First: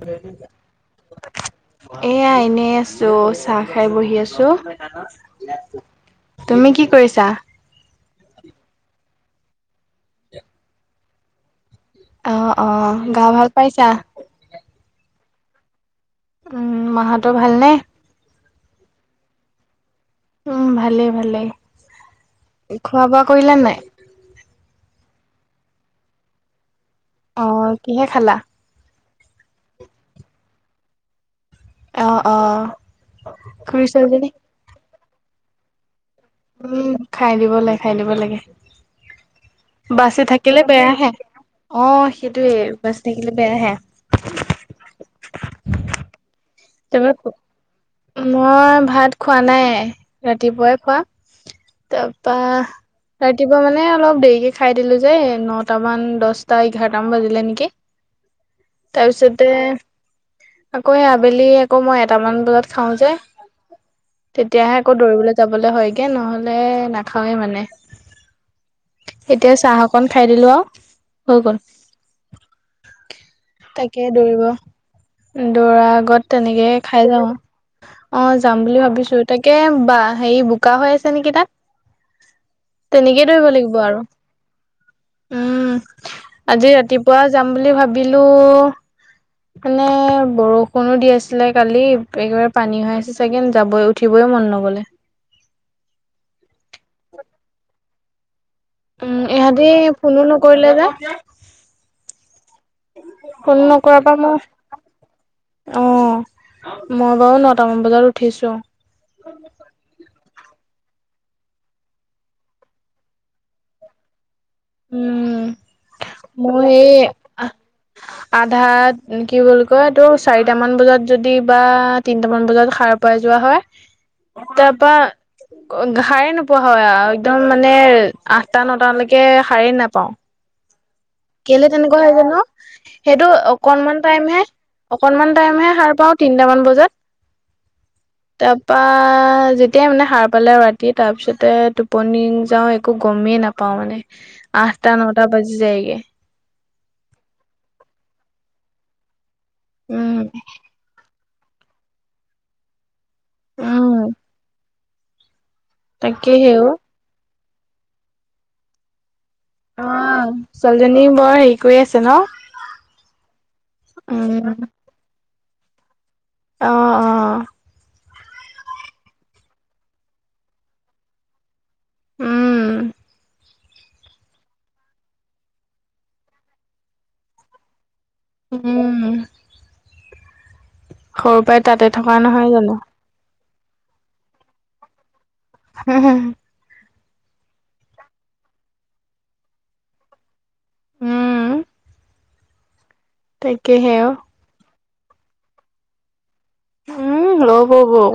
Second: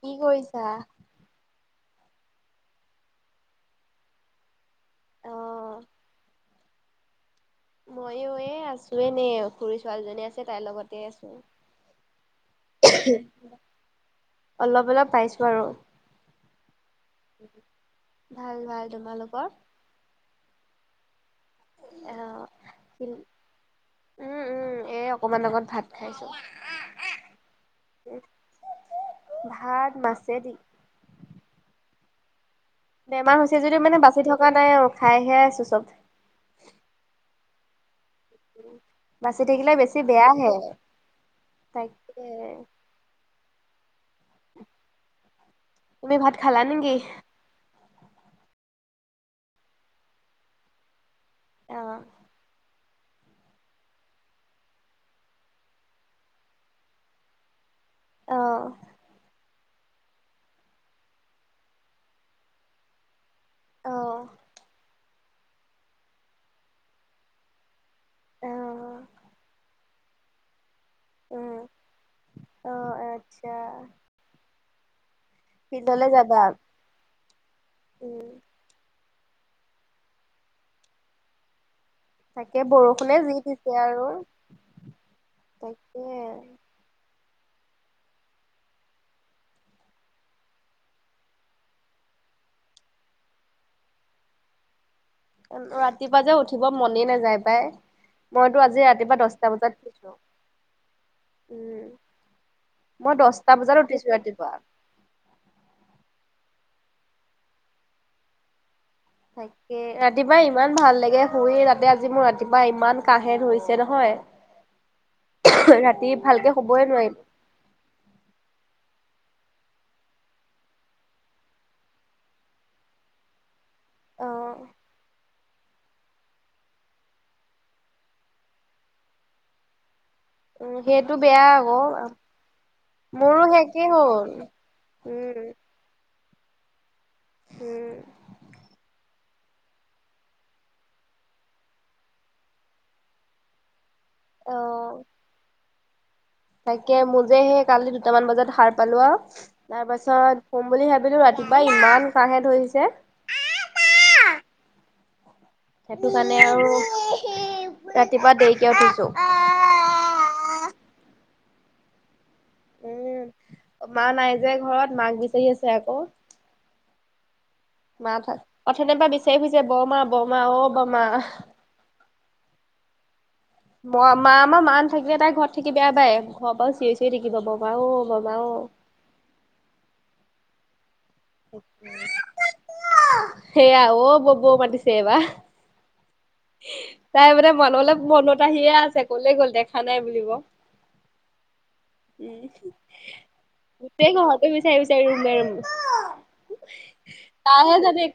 কিগ কৰিয়ছা। এয়া এনে আছো চাহ খাই বহি আছো। অ' তুমি কি কৰিছা। মইো এ আছো এনে খুৰী ছোৱালীজনী আছে তাইৰ লগতে আছো। অ অ গা ভাল পাইছা? অলপ-অলপ পাইছো আৰু। উম, মাহাতটো ভালনে। ভাল - ভাল তোমালোকৰ? উম, ভালেই- অ' ভালেই খোৱা বোৱা কৰিলো নাই? এই অকণমান আগত ভাত খাইছ। অ, কিহে খালা। ভাত মাছেদি অ - অ। বেমাৰ হৈছে যদিও খুৰী মানে বাচি ছোৱালীজনী থকা নাই আৰু খাইহে আছো চব। উম, খাই দিব লাগে - খাই দিব লাগে। বাচি থাকিলে বেছি বাচি বেয়াহে থাকিলে বেয়াহে অ, তাকে সেইটোয়ে বাচি থাকিলে বেয়া আহে। তুমি ভাত খালা নেকি। মই ভাত খোৱা নাই ৰাতিপুৱাই খোৱা। অ' তাৰপা ৰাতিপুৱা মানে অলপ দেৰিকে খাই দিলো যে নট মান দছটা এঘাৰট মান বাজিলে নেকি। অ' তাৰপিছতে আকৌ আবেলি আকৌ মই এটামান বজাত চাও যে অ' তেতিয়াহে আকৌ দৌৰিবলৈ যাবলে হয়গে নহলে নাখাওৱে মানে। অ' এতিয়া চাহ অকন খাই দিলো আৰু। হৈ উম, অ, আচ্ছা তাকেই দৌৰিব দৌৰা ফিল্ডলে আগত যাবা তেনেকে খাই যাও অ, উম। যাম বুলি ভাবিছো। তাকে বা হেৰি বোকা হৈ আছে নেকি তাত। তাকে বৰষুণে তেনেকেই জি দৌৰিব লাগিব দিছে আৰু। তাকে। পুৱোৱা যাম বুলি ভাবিলো। মানে বৰষুণো দি আছিলে কালি একেবাৰে পানী হৈ আছে চাগে যাবই উঠিবই। মন নগলে ৰাতিপুৱা যে উঠিব মনে নাযায় পাই। মইতো আজি ৰাতিপুৱা উম দচটা ইহঁতি বজাতছো ফোনো নকৰিলে যে উম, মই ফোন দছটা বজাত নকৰাৰ উঠিছো পৰা মই ৰাতিপুৱা। অ মই বাৰু নটামান বজাত উঠিছো। তাকে ৰাতিপুৱা ইমান ভাল লাগে শুইে তাতে আজি মোৰ ৰাতিপুৱা ইমান কাহে ধুইছে নহয়। উম, ৰাতি ভালকে মই শুবই নোৱাৰিম স আধা কি বুলিল কয় তোৰ চাৰিট মান বজাত যদি বা তিনটামান বজাত সাৰ পাই যোৱা হয়। অ তাৰপা ঘ - ঘাই নোপোৱা হয় একদম মানে আঠটা নটালৈকে খাৰেই নাপাও। উ সেইটো বেয়া কেলে আকৌ তেনেকুৱা হয় জানো সেইটো মোৰো শেষেই অকনমান টাইম হ'ল হে অকনমান উম টাইমহে সাৰ পাও তিনটামান বজাত উম তাৰপা যেতিয়াই মানে সাৰ পালে আৰু ৰাতি তাৰ পিছতে টোপনি যাওঁ একো গমেই নাপাওঁ মানে। আঠটা অ নটা বাজি যায়গে। তাকে মোৰ যে সেই কালি দুটামান বজাত সাৰ পালো আৰু তাৰ উম পাছত হোম বুলি ভাবিলো ৰাতি কোবাই ইমান কহে উম ধৰিছে। সেইটো তাকে কাৰণে সেও আৰু ৰাতিপুৱা দেৰিকে উঠিছো। আহ ছোৱালীজনী বৰ হেৰি কৰি আছে ন? উম মা উম নাই যে ঘৰত মাক বিচাৰি আছে আকৌ। অঁ অঁ। মা পথনে পৰা বিচাৰি ফুজছে বৰমা বৰমা অ বমা। উম ম - মা আমাৰ মা ন থাকিলে তাই ঘৰত থাকি বেয়া বাই ঘৰৰাৰ চিঞৰি চিঞৰি থাকি যাব বাৰ। উম। সৰুৰ পৰাই তাতে থকা নহয় জানো। সেয়া অ ববো মাটিছে এবাৰ। তাই মানে মানুহলৈ মনত আহিয়ে আছে কলে গ'ল দেখা নাই বুলিব। উম। উম। তাকে হে অ চাই বিচাৰি উলাই উম ল'ব‌ ল'ব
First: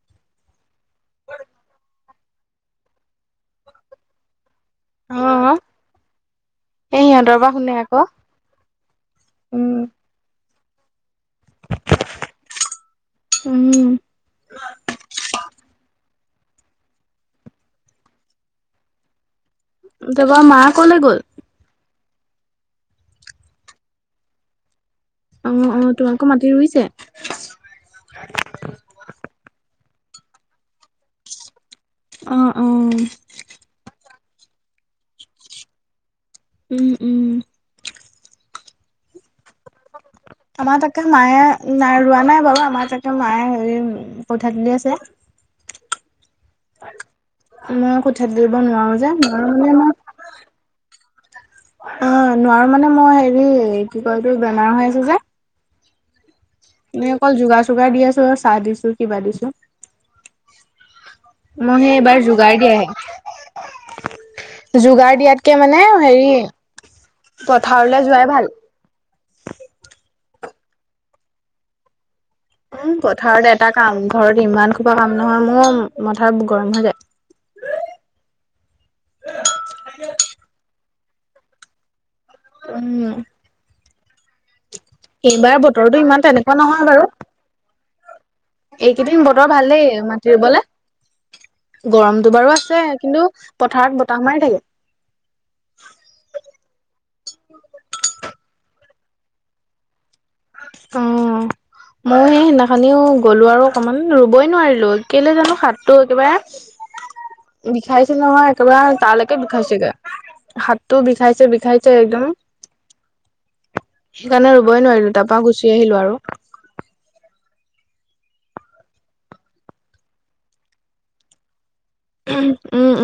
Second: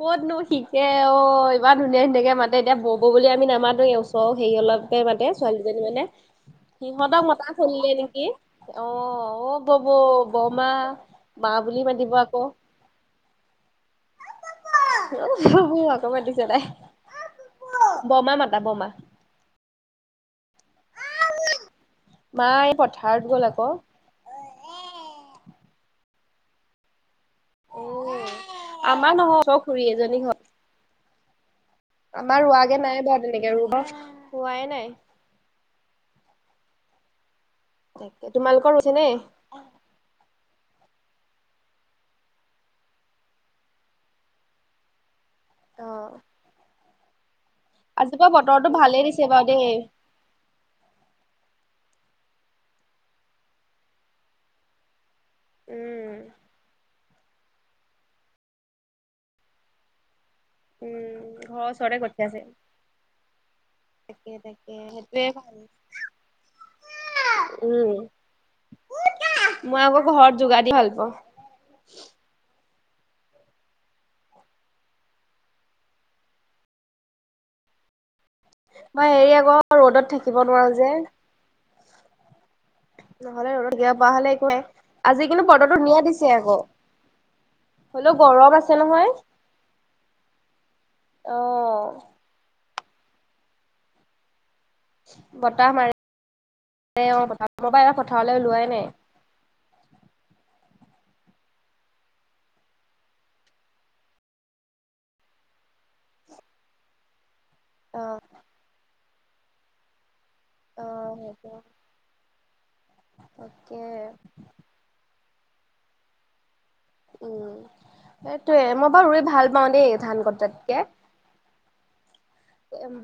কতনো শিকে অ ইমান ধুনীয়া ধুনীয়াকে মাতে এতিয়া বৌ বুলি আমি নামাতো এই ওচৰ সেৰি অলপকে মাতে অ ছোৱালী দুজনী মানে এই সিহঁতক সিহঁতৰ মতা পৰা শুনে চলিলে আকৌ। নেকি অ অ ববৌ বৰমা মা বুলি মাতিব আকৌ উম, আকৌ মাতিছে আকৌ মাতিছে বৰমা মাতা বৰমা। তাৰপৰা মা কলে গ'ল। মা এই পথাৰত গ'ল আকৌ উম উম তোমাৰ লোকৰ মাটি ৰুইছে। উ আমাৰ নহও বাৰু খুৰী এজনী ঘৰত। [inaudible] আমাৰ অ', ৰোৱাগে অ'। নাই বাৰু তেনেকে ৰুব হোৱাই নাই। উম, উম। তাকে তোমালোকৰ ৰুইছে নে? আমাৰ তাকে মায়ে নাই ৰোৱা নাই বাৰু আমাৰ তাকে মায়ে হেৰি কঠীয়া তুলি আছে। অ, মই আজি কঠীয়া বাৰু তুলিব বতৰটো নোৱাৰো ভালেই যে দিছে বাৰু দেই। মে মই অ নোৱাৰো মানে মই হেৰি কি কয় তো বেমাৰ হৈ আছো যে উম। আমি অকল যোগাৰ চোগাৰ দি আছোঁ আৰু চাহ দিছো, কিবা দিছো। উম। ঘৰৰ মইহে ওচৰতে এইবাৰ কঠিয়াছে। যোগাৰ তাকে তাকে দিয়াহে। যোগাৰ সেইটোয়ে দিয়াতকে ভাল। মানে হেৰি উম, পথাৰলৈ যোৱাই ভাল। মই আকৌ ঘৰত যোগাৰ দি ভাল পাওঁ। উম পথাৰত এটা কাম ঘৰত ইমান খোপা কাম নহয় মোৰ মথা গৰম হৈ যায়। মই হেৰি আকৌ ৰ'দত থাকিব নোৱাৰো যে। উম। পোৱা হ'লে একো নাই আজি কিন্তু এইবাৰ বতৰটো ধুনীয়া ইমান দিছে তেনেকুৱা আকৌ। নহয় বাৰু হ'লেও গৰম আছে নহয়। এইকেইদিন বতৰ ভাল মাটি ৰুবলে অ', গৰমতটো বাৰু আ ছে কিন্তু পথাৰত বতাহ মাৰি থাকে। বতাহ মাৰে [unintelligible] অ', বতাহ [unintelligible] পথাৰলৈ ওলোৱাই নাই। অ'। ময় সেই সেইদিনাখনিও গ'লো আৰু অকমান ৰুবই নোৱাৰিলো, কেলে জানো হাতটো একেবাৰে [inaudible] বিষাইছে অ', নহয় একেবাৰে, তালৈকে বিষাইছেগে। হাতটো অ', বিষাইছে, সেইটো বিষাইছে একদম, তাকে সেইকাৰণে ৰবই নোৱাৰিলো। তাৰপা গুচি আহিলোঁ আৰু। উম, সেইটোয়ে, মই বাৰু ৰুই ভাল পাওঁ দেই ধান কটাতকে। উম,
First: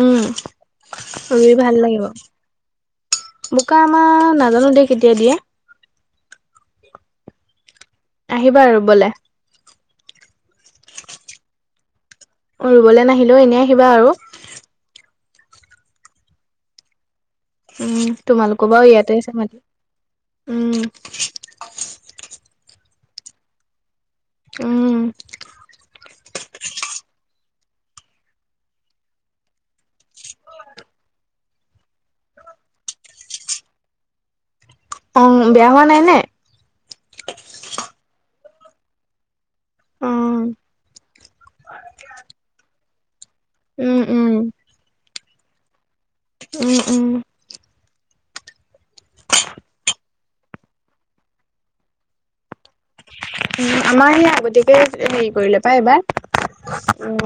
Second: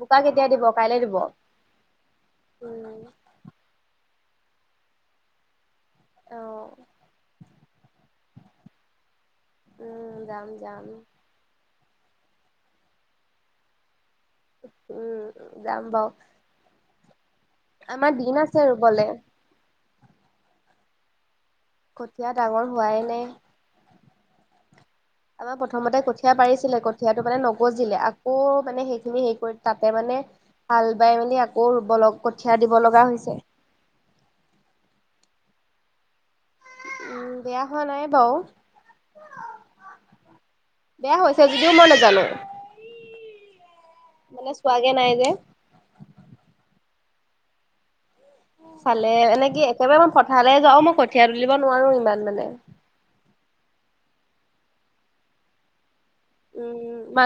বোকা কেতিয়া দিব কাইলে দিব? ৰুই ভাল উম। লাগিব। বোকা আমাৰ, নাজানো দে কেতিয়া দিয়ে। অ'। আহিবা ৰুবলে। উম, যাম, যাম। ৰুবলৈ নাহিলেও, এনেই আহিবা আৰু। উম, যাম বাৰু। উম, আমাৰ দিন আছে তোমালোকৰ বাৰু ৰুবলে। ইয়াতে আছে মাটি, উম। কঠীয়া ডাঙৰ হোৱাই নাই। উম আমাৰ প্ৰথমতে কঠীয়া পাৰিছিলে, কঠীয়াটো মানে ন [unintelligible] আকৌ মানে সেইখিনি হেৰি কৰি তাতে মানে, হাল বাই মেলি আকৌ ৰুব লগ কঠিয়াত দিব লগা হৈছে। অ', বেয়া হোৱা নাই নে? উম, বেয়া হোৱা নাই বাৰু। উম বেয়া হৈছে যদিও মই নাজানো। উম উম মানে চোৱাগে নাই যে। উম, উম। চালে, এনে কি একেবাৰে মই পঠাৰলে যাওঁ, মই কঠীয়া তুলিব নোৱাৰো ইমান মানে। উ, আমাৰ হেই আগতীয়াকে হেৰি কৰিলে পাই এইবাৰ। উম,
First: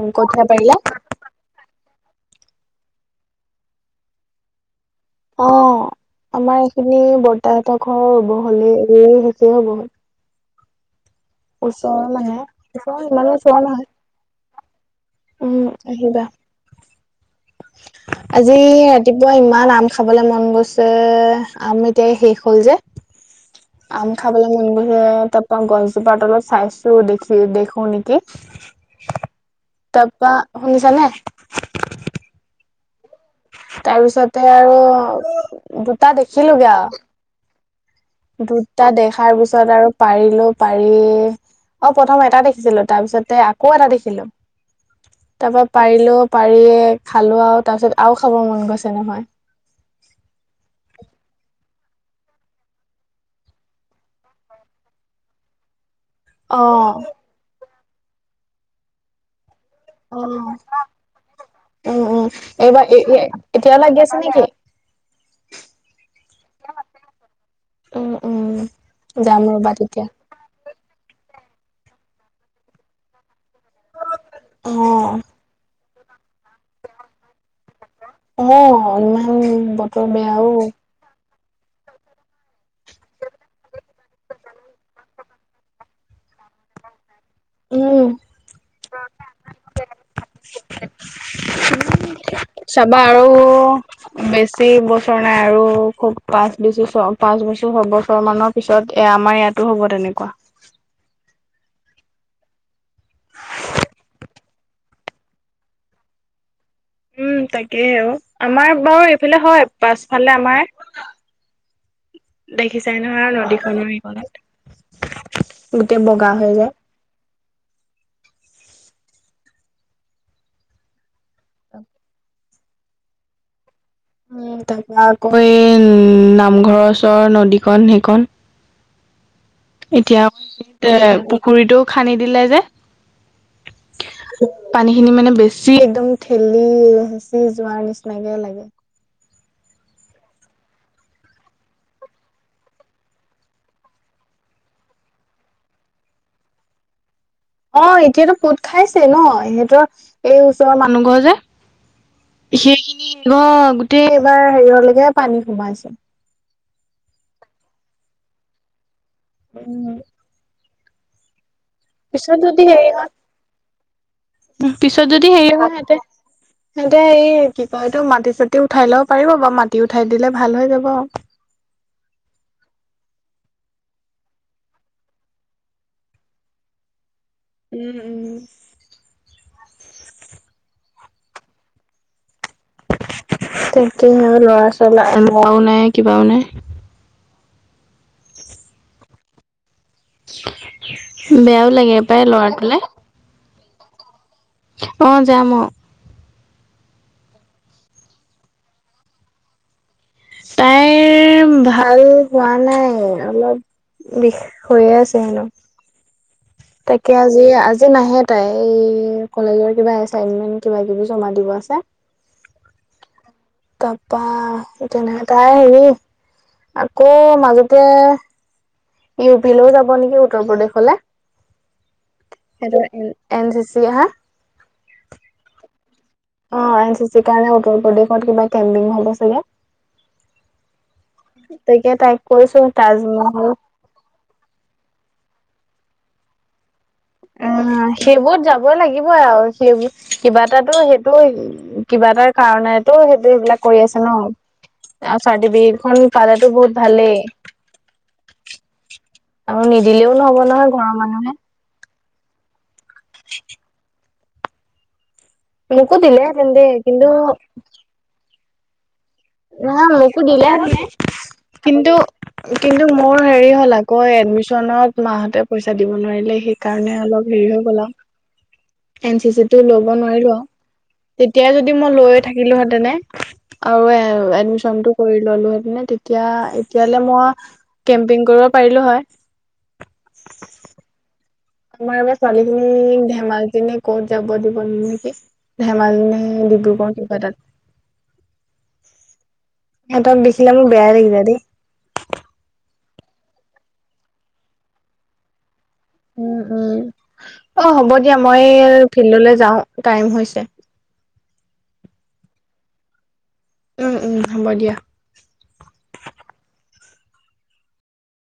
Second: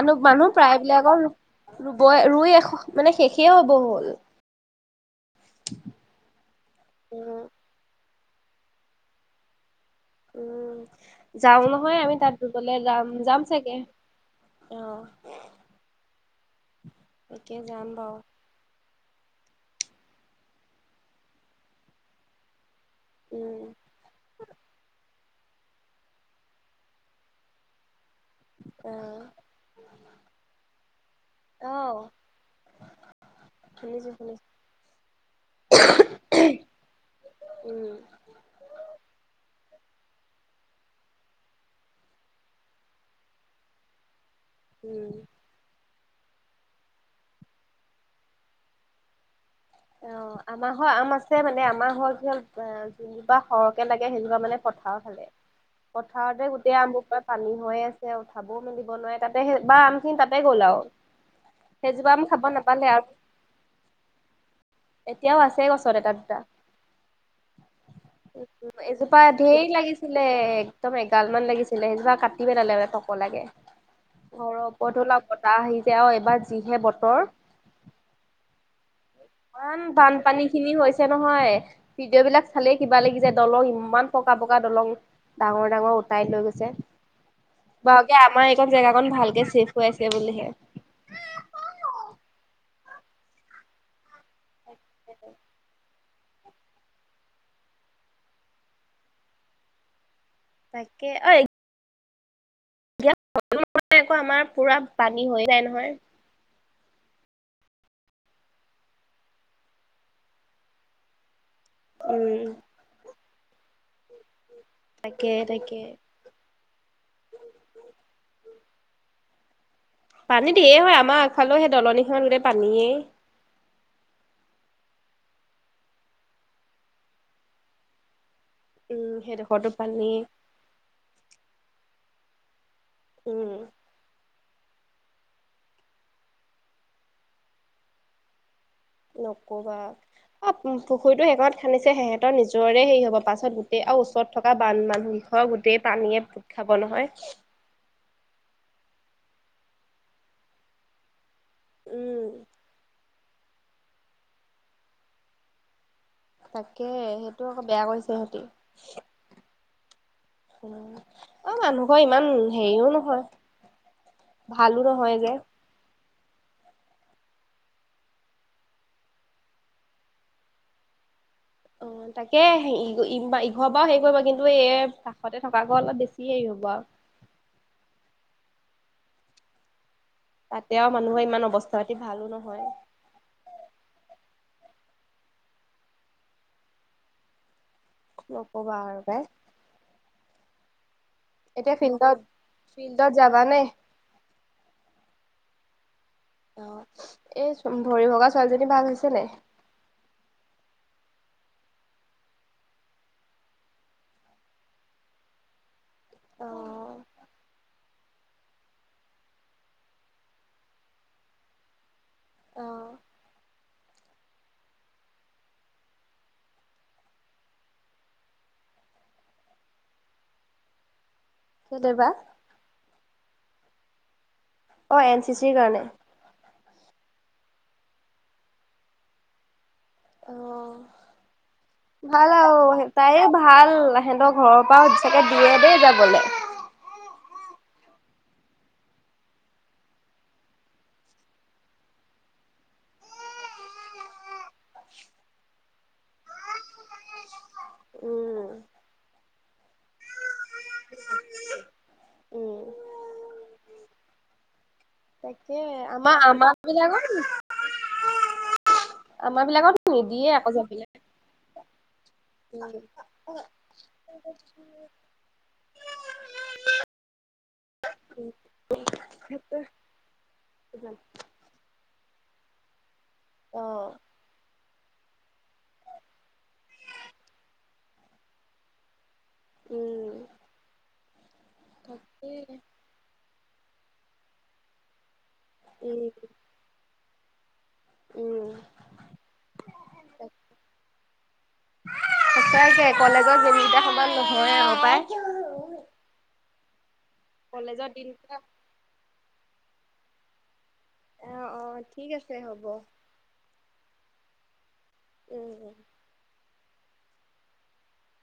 উম কঠীয়া পাৰিলে প্ৰাইবিলাকৰ ৰুবই, ৰুই এশ, মানে শেষেই হ'ব হ'ল। অ', আমাৰ এইখিনি উম, বৰ্তাহতৰ ঘৰৰ ৰুব হ'লে, ৰুই শেষে হ'ব হ'ল। উম। যাওঁ নহয় ওচৰ আমি তাত মানে, ৰুবলে যাম ইমানো যাম ওচৰ চাগে। নহয়। অ', উম, আহিবা তাকে যাম বাৰু আজি। ৰাতিপুৱা, ইমান আম খাবলৈ মন গৈছে, আম এতিয়া শেষ হ'ল যে। উম। আম খাবলৈ মন গৈছে, তাৰ পৰা গছজোপাৰ তলত চাইছো দেখি-দেখো নেকি। অ', তাৰপা শুনিছা নে? অ', শুনিছোঁ তাৰপিছতে শুনিছোঁ। আৰু দুটা দেখিলোগে আৰু। উম। দুটা দেখাৰ পিছত আৰু পাৰিলো। পাৰি, অ', প্ৰথম এটা দেখিছিলো, তাৰ পিছতে আকৌ এটা দেখিলো। উম। তাৰপা পাৰি লৈ পাৰিয়ে খালো আৰু তাৰ পিছত আৰু খাব মন গৈছে নহয়। অ', আমাৰ ঘৰ আম আছে মানে আমাৰ ঘ-য হল যোনোপা সৰহকে লাগে সেইজোপা মানে পথাৰৰ ফালে, পথাৰতে অ গোটেই আমুৰ পৰা পানী হৈ আছে, উঠাবও মেলিব নোৱাৰে তাতে বা আমখিনি তাতে গ'লাও। উম, উম, এইবাৰ-এতিয়া লাগি আছে নেকি? এতিয়াও আছে গছত এটা, দুটা। উম উ, উম এজোপা যাম ধেৰ ৰ'বা তেতিয়া লাগিছিলে। একদম এগালমান লাগিছিলে সেইজোপা কাটিব পেলালে মানে টপলা কে। অ, ৰ' ওপৰত ধৰি লওক বতাহ আহি যে আৰু এইবাৰ যিহে বতৰ। [inaudible] অ ইমান ইমান বতৰ বানপানী বেয়াও খিনি হৈছে নহয়। নহয় ভিডিঅ' বিলাক চালে কিবা লাগি যায় দলং ইমান পকা পকা দলং ডাঙৰ ডাঙৰ উতাই। উঠাই লৈ গৈছে। উম বাওঁকে আমাৰ এইকন জেগাকন ভালকে চেফ হৈ আছে বুলিহে। চাবা আৰু বেছি বছৰ নাই আৰু খুব। পাঁচ বেছি ছ পাঁচ বছৰ ছয়বছৰ মানৰ পিছত এ আমাৰ ইয়াতো হ'ব তেনেকুৱা। তাকে অই। এতিয়া আকৌ আমাৰ পুৰা পানী হৈ যায় নহয়। উম তাকেই আৰু আমাৰ বাৰু এইফালে হয় পাছফালে আমাৰ। উম দেখিছাই নহয় নদীখনৰ তাকে তাকে সিখনত। গোটেই বগা হৈ যায়। পানী দিয়ে হয় আমাৰ আগফালে সেই দলনিখন গোটেই পানীয়েই। উ তাৰপৰা আকৌ এই উম নামঘৰ ওচৰৰ নদীখন সেই খন। উম সেইটো। এতিয়া এ পুখুৰীটো খান্দি দিলে যে। উম। পানী খিনি মানে বেছি একদম ঠেলি সিঁচি যোৱাৰ নিচিনাকে লাগে। নক'বা। অ পুখুৰীটো সেইকণত খান্দিছে সিহঁতৰ নিজৰে হেৰি হব পাছত গোটেই আৰু ওচৰত থকা বান মানুহ। ঘৰ গোটেই পানীয়ে পুত খাব নহয়। অ এতিয়াতো পোত খাইছে নহ সিহঁতৰ এই ওচৰৰ মানুহ ঘৰ যে। উম সেইখিনি গোটেই এবাৰ হেৰিয়লৈকে পানী সোমাইছে। তাকে সেইটো আকৌ বেয়া কৰিছে সিহতি। উম। অ মানুহ ঘৰ ইমান পিছত যদি হেৰি হেৰিও হয় নহয়। ভালো পিছত নহয় যদি যে। হেৰি হয় সিহঁতে। সিহতে এই কি কয় এইটো মাটি চাটি উঠাই লব পাৰিব বাৰু মাটি উঠাই দিলে ভাল হৈ যাব। অ তাকে ইঘৰ পৰা হেৰি কৰিব কিন্তু এই কাষতে থকা ঘৰ অলপ বেছি হেৰি হব। বা উম উম। তাতে আৰু মানুহৰ ইমান অৱস্থা পাতি ভালো নহয়। তাকে লৰা ছোৱালী এৱাও নাই কিবাও নাই। নকবা আৰু পাই। বেয়াও এতিয়া লাগে ফিল্ডত পাই ল'ৰাটোলৈ। ফিল্ডত যাবানে? অ যাম অ। অহ এই ভৰি ভগা ছোৱালীজনী ভাল হৈছে নে নাই। তাইৰ। ভাল হোৱা নাই অলপ বিষ হৈয়ে আছে হেনো। অ', তাকে আজি আজি নাহে। তাইৰ কলেজৰ কিবা এচাইনমেন্ট কিবা কিবি জমা দিব আছে। অ', তাৰপৰা তেনেকা তাই হেৰি। আকৌ মাজেতে। ইউ পি লৈও যাব নেকি উত্তৰ প্ৰদেশলৈ। কেলে বা? সিটো এনচিচি হা। অ এনচিচিৰ কাৰণে। অ এনচিচিৰ কাৰণে উত্তৰ প্ৰদেশত কিবা কেম্পিং হব চাগে। তাকে অহ। তাইক ভাল কৈছো আৰু তাইৰ তাজমহল ভাল সিহতৰ ঘৰৰ পৰাও। দিয়ে দেই যাবলৈ। [unintelligible] অ'।। উম সেইবোৰত যাবই লাগিবই আৰু সেইবোৰ কিবা এটাতো সেইটো কিবা এটাৰ কাৰণ ণটো সেইটো সেইবিলাক কৰি আছে ন'। আৰু চাৰ্টিফিকেটখন পালাটো বহুত ভালে। উম, আৰু নিদিলেও নহ'ব নহয় ঘৰৰ মানুহে। উম, তাকে মোকো আমাৰ দিলেহেঁতেন আমাৰ দেই কিন্তু বিলাকত নি না মোকো দিলে যাবলে। [unintelligible] কিন্তু কিন্তু মোৰ হেৰি হ'ল আকৌ এডমিচনত মাহঁতে পইচা দিব নোৱাৰিলে। সেইকাৰণে অলপ হেৰি হ'ল। এন চি চি টো ল'ব নোৱাৰিলো আও, তেতিয়াই যদি মই লৈয়ে থাকিলো হেতেনে আৰু অ', এডমিশ্বনটো কৰি ল'লো হয় তেতিয়া এতিয়ালে মই কেম্পিং কৰিব পাৰিলো হয়। উম, আমাৰ এইবাৰ ছোৱালী তাকেই খিনি ধেমাজি নে ক'ত যাব দিব নেকি? উম, ধেমালি ডিব্ৰুগড় কিবা তাত। উম। সহঁত দেখিল মো বেয়াই লাগি যাই দেই। তাইে কলেজত যেনিটা সমান নহয় আৰু পায় উম উম অ', হ'ব দিয়া দিনকেইটা মই ফিল্ডলৈ যাওঁ। টাইম হৈছে। আহ অ ঠিক আছে হ'ব। উম উম হ'ব দিয়া। উম।